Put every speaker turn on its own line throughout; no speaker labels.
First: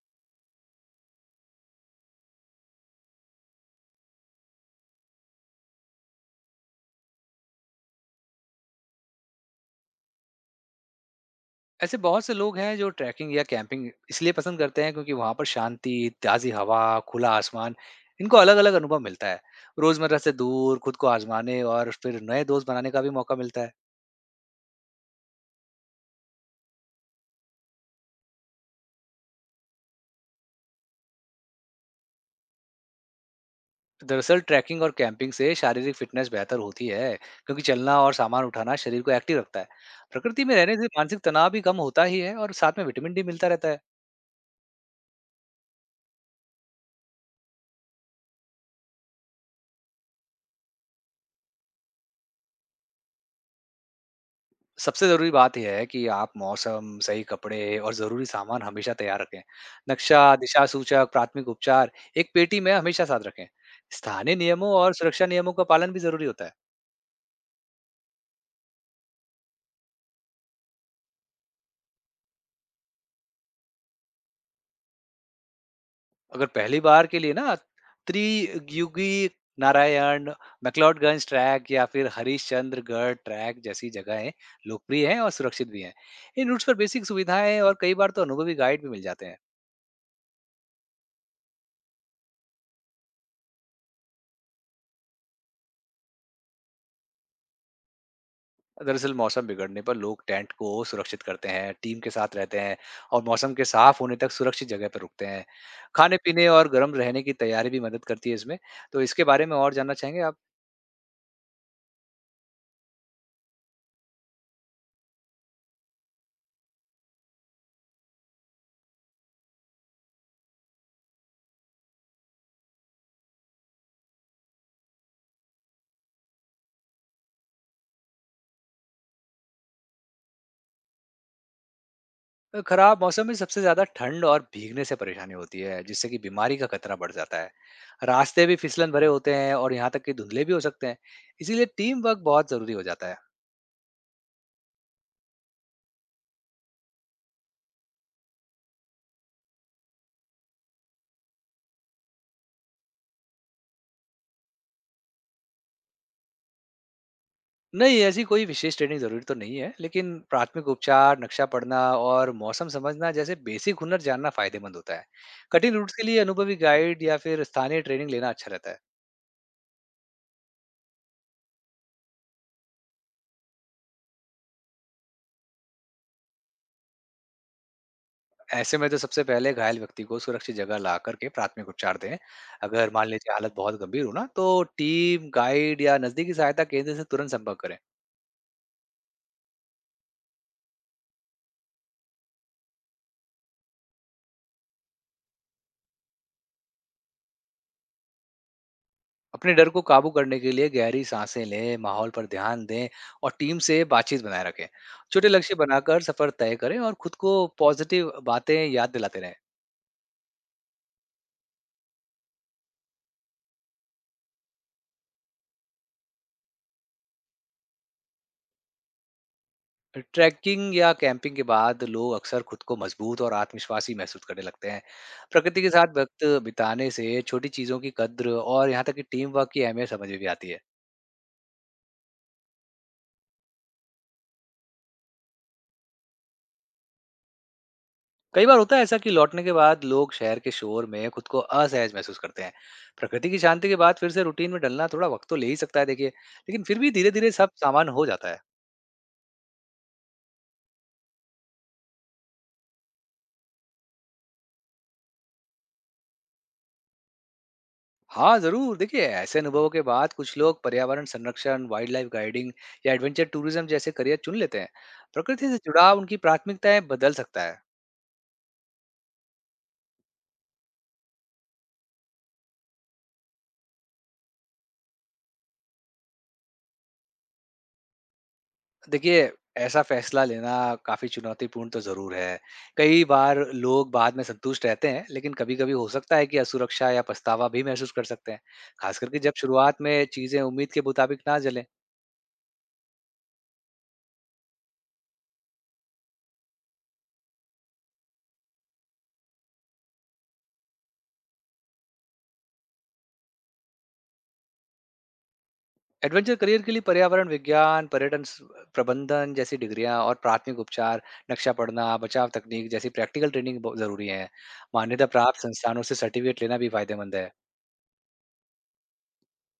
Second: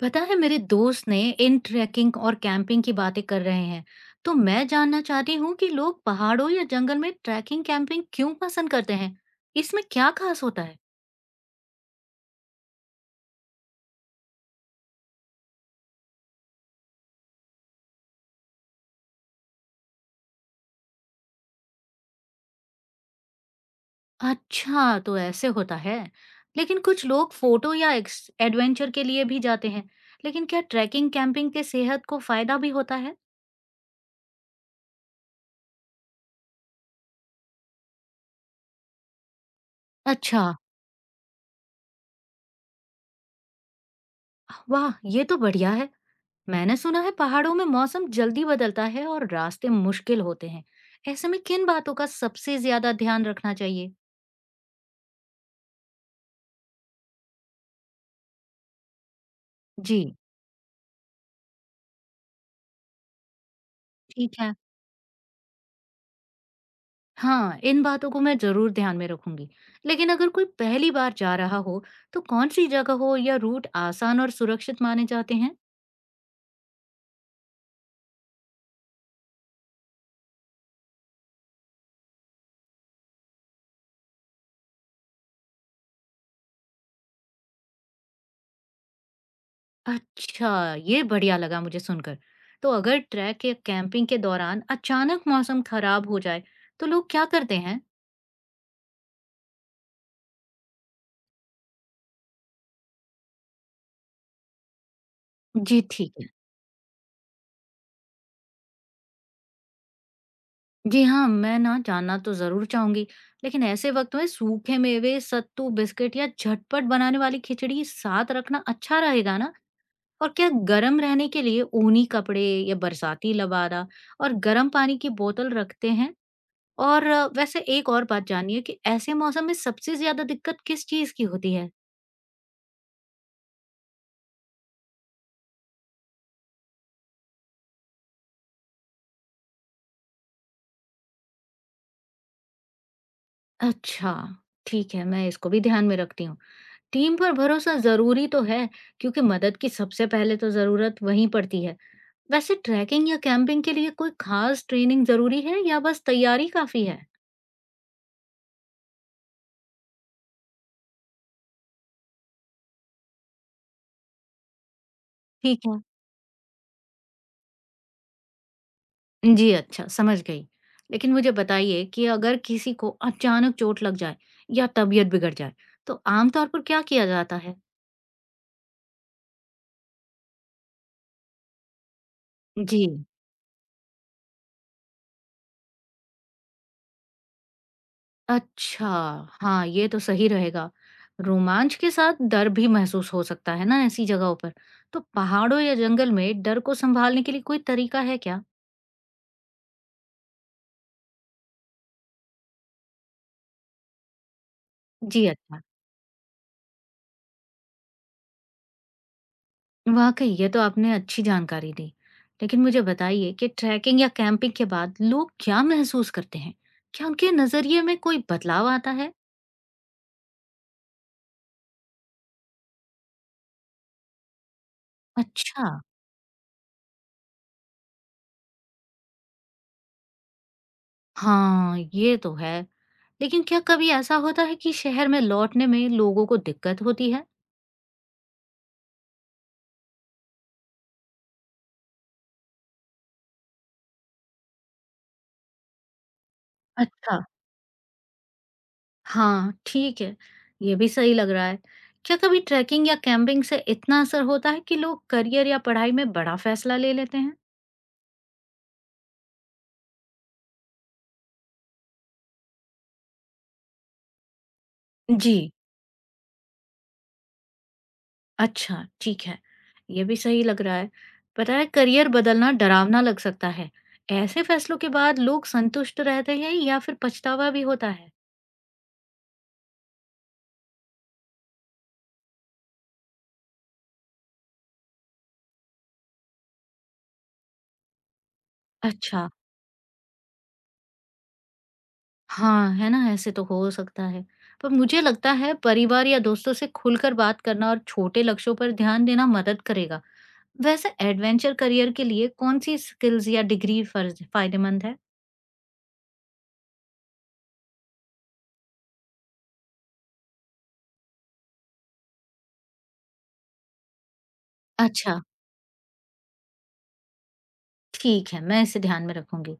पता है मेरे दोस्त ने इन ट्रैकिंग और कैंपिंग की बातें कर रहे हैं। तो मैं जानना चाहती हूँ कि लोग पहाड़ों या जंगल में ट्रैकिंग कैंपिंग क्यों पसंद करते हैं। इसमें क्या खास होता है?
ऐसे बहुत से लोग हैं जो ट्रैकिंग या कैंपिंग इसलिए पसंद करते हैं क्योंकि वहां पर शांति, ताजी हवा, खुला आसमान, इनको अलग-अलग अनुभव मिलता है। रोजमर्रा से दूर खुद को आजमाने और फिर नए दोस्त बनाने का भी मौका मिलता है।
अच्छा, तो ऐसे होता है। लेकिन कुछ लोग फोटो या एडवेंचर के लिए भी जाते हैं। लेकिन क्या ट्रैकिंग कैंपिंग के सेहत को फायदा भी होता है?
दरअसल ट्रैकिंग और कैंपिंग से शारीरिक फिटनेस बेहतर होती है क्योंकि चलना और सामान उठाना शरीर को एक्टिव रखता है।
अच्छा,
प्रकृति में रहने से मानसिक तनाव भी कम होता ही है और साथ में विटामिन डी मिलता रहता है।
वाह ये तो बढ़िया है। मैंने सुना है पहाड़ों में मौसम जल्दी बदलता है और रास्ते मुश्किल होते हैं। ऐसे में किन बातों का सबसे ज्यादा ध्यान रखना चाहिए?
सबसे ज़रूरी बात यह है कि आप मौसम, सही कपड़े और ज़रूरी सामान हमेशा तैयार रखें।
जी,
नक्शा, दिशा सूचक, प्राथमिक उपचार एक पेटी में हमेशा साथ रखें। स्थानीय
ठीक है।
नियमों और सुरक्षा नियमों का पालन भी ज़रूरी होता है।
हाँ, इन बातों को मैं जरूर ध्यान में रखूंगी। लेकिन अगर कोई पहली बार जा रहा हो, तो कौन सी जगह हो या रूट आसान और सुरक्षित माने जाते हैं?
अगर पहली बार के लिए ना त्रियुगी नारायण, मैक्लोडगंज ट्रैक या फिर हरिश्चंद्रगढ़ ट्रैक जैसी जगहें लोकप्रिय हैं और सुरक्षित भी हैं। इन रूट्स पर बेसिक सुविधाएं और कई बार तो अनुभवी गाइड भी मिल जाते हैं।
अच्छा, ये बढ़िया लगा मुझे सुनकर। तो अगर ट्रैक या कैंपिंग के दौरान अचानक मौसम खराब हो जाए, तो लोग क्या करते हैं?
दरअसल मौसम बिगड़ने पर लोग टेंट को सुरक्षित करते हैं, टीम के साथ रहते हैं और मौसम के साफ होने तक सुरक्षित जगह पर रुकते हैं।
जी, ठीक
खाने
है।
पीने और गर्म रहने की तैयारी भी मदद करती है इसमें। तो इसके बारे में और जानना चाहेंगे आप?
जी हाँ, मैं ना जानना तो ज़रूर चाहूँगी। लेकिन ऐसे वक़्त में सूखे मेवे, सत्तू, बिस्किट या झटपट बनाने वाली खिचड़ी साथ रखना अच्छा रहेगा ना? और क्या गर्म रहने के लिए ऊनी कपड़े या बरसाती लबादा और गर्म पानी की बोतल रखते हैं? और वैसे एक और बात जाननी है कि ऐसे मौसम में सबसे ज़्यादा दिक्कत किस चीज़ की होती है?
खराब मौसम में सबसे ज्यादा ठंड और भीगने से परेशानी होती है जिससे कि बीमारी का खतरा बढ़ जाता है। रास्ते भी फिसलन भरे होते हैं और यहाँ तक कि धुंधले भी हो सकते हैं। इसीलिए टीम वर्क बहुत जरूरी हो जाता है।
अच्छा, ठीक है, मैं इसको भी ध्यान में रखती हूँ। टीम पर भरोसा ज़रूरी तो है, क्योंकि मदद की सबसे पहले तो ज़रूरत वहीं पड़ती है। वैसे ट्रैकिंग या कैंपिंग के लिए कोई खास ट्रेनिंग जरूरी है या बस तैयारी काफी है?
नहीं, ऐसी कोई विशेष ट्रेनिंग ज़रूरी तो नहीं है, लेकिन प्राथमिक उपचार, नक्शा पढ़ना और मौसम समझना जैसे बेसिक हुनर जानना फ़ायदेमंद होता है।
ठीक
कठिन
है।
रूट्स के लिए अनुभवी गाइड या फिर स्थानीय ट्रेनिंग लेना अच्छा रहता है।
जी, अच्छा समझ गई। लेकिन मुझे बताइए कि अगर किसी को अचानक चोट लग जाए या तबीयत बिगड़ जाए, तो आमतौर पर क्या किया जाता है?
ऐसे में तो सबसे पहले घायल व्यक्ति को सुरक्षित जगह ला करके प्राथमिक उपचार दें।
जी,
अगर मान लीजिए हालत बहुत गंभीर हो ना, तो टीम, गाइड या नज़दीकी सहायता केंद्र से तुरंत संपर्क करें।
अच्छा। हाँ, ये तो सही रहेगा। रोमांच के साथ डर भी महसूस हो सकता है ना ऐसी जगहों पर। तो पहाड़ों या जंगल में डर को संभालने के लिए कोई तरीका है क्या?
अपने डर को काबू करने के लिए गहरी सांसें लें, माहौल पर ध्यान दें और टीम से बातचीत बनाए रखें।
जी,
छोटे लक्ष्य
अच्छा।
बनाकर सफर तय करें और खुद को पॉजिटिव बातें याद दिलाते रहें।
वाकई ये तो आपने अच्छी जानकारी दी। लेकिन मुझे बताइए कि ट्रैकिंग या कैंपिंग के बाद लोग क्या महसूस करते हैं? क्या उनके नजरिए में कोई बदलाव आता है?
ट्रैकिंग या कैंपिंग के बाद लोग अक्सर खुद को मजबूत और आत्मविश्वासी महसूस करने लगते हैं। प्रकृति
अच्छा।
के साथ वक्त बिताने से छोटी चीज़ों की कद्र और यहाँ तक कि टीम वर्क की अहमियत समझ में भी आती है।
हाँ, ये तो है। लेकिन क्या कभी ऐसा होता है कि शहर में लौटने में लोगों को दिक्कत होती है?
कई बार होता है ऐसा कि लौटने के बाद लोग शहर के शोर में खुद को असहज महसूस करते हैं। प्रकृति की शांति के बाद फिर से रूटीन में डलना थोड़ा वक्त तो ले ही सकता है देखिए, लेकिन फिर भी धीरे
अच्छा,
धीरे सब सामान हो जाता है।
हाँ, ठीक है। ये भी सही लग रहा है। क्या कभी ट्रैकिंग या कैंपिंग से इतना असर होता है कि लोग करियर या पढ़ाई में बड़ा फैसला ले लेते हैं?
हाँ जरूर, देखिए ऐसे अनुभवों के बाद कुछ लोग पर्यावरण संरक्षण, वाइल्ड लाइफ गाइडिंग या एडवेंचर टूरिज्म जैसे करियर चुन लेते हैं।
जी,
प्रकृति से जुड़ाव उनकी प्राथमिकताएं बदल सकता है।
अच्छा, ठीक है। ये भी सही लग रहा है। पता है करियर बदलना डरावना लग सकता है। ऐसे फैसलों के बाद लोग संतुष्ट रहते हैं या फिर पछतावा भी होता है?
देखिए, ऐसा फैसला लेना काफ़ी चुनौतीपूर्ण तो ज़रूर है। कई बार लोग बाद में संतुष्ट रहते हैं, लेकिन कभी-कभी हो सकता है कि असुरक्षा या पछतावा भी महसूस कर सकते हैं, खास करके
अच्छा,
जब शुरुआत में चीज़ें उम्मीद के मुताबिक ना चलें।
हाँ, है ना? ऐसे तो हो सकता है। पर मुझे लगता है परिवार या दोस्तों से खुलकर बात करना और छोटे लक्ष्यों पर ध्यान देना मदद करेगा। वैसे एडवेंचर करियर के लिए कौन-सी स्किल्स या डिग्री फ़र्ज़ फायदेमंद है?
एडवेंचर करियर के लिए पर्यावरण विज्ञान, पर्यटन स प्रबंधन जैसी डिग्रियाँ और प्राथमिक उपचार, नक्शा पढ़ना, बचाव तकनीक जैसी प्रैक्टिकल ट्रेनिंग ब ज़रूरी है। मान्यता
अच्छा।
प्राप्त संस्थानों से सर्टिफ़िकेट लेना भी फ़ायदेमंद है।
ठीक है, मैं इसे ध्यान में रखूँगी।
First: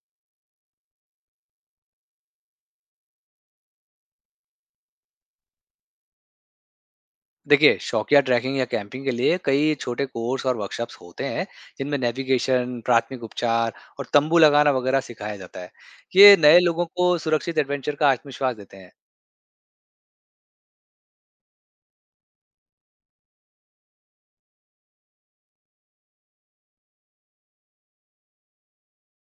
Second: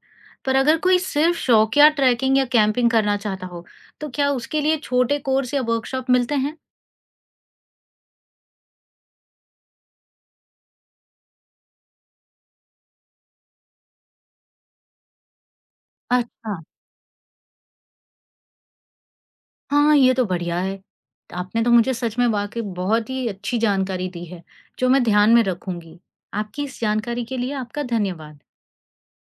पर अगर कोई सिर्फ़ शौकिया ट्रैकिंग या कैंपिंग करना चाहता हो, तो क्या उसके लिए छोटे कोर्स या वर्कशॉप मिलते हैं?
देखिए, शौकिया ट्रैकिंग या कैंपिंग के लिए कई छोटे कोर्स और वर्कशॉप्स होते हैं जिनमें नेविगेशन, प्राथमिक उपचार और तंबू लगाना वगैरह सिखाया जाता है। ये
अच्छा,
नए लोगों को सुरक्षित एडवेंचर का आत्मविश्वास देते हैं।
हाँ, ये तो बढ़िया है। आपने तो मुझे सच में वाक़ई बहुत ही अच्छी जानकारी दी है, जो मैं ध्यान में रखूँगी। आपकी इस जानकारी के लिए आपका धन्यवाद।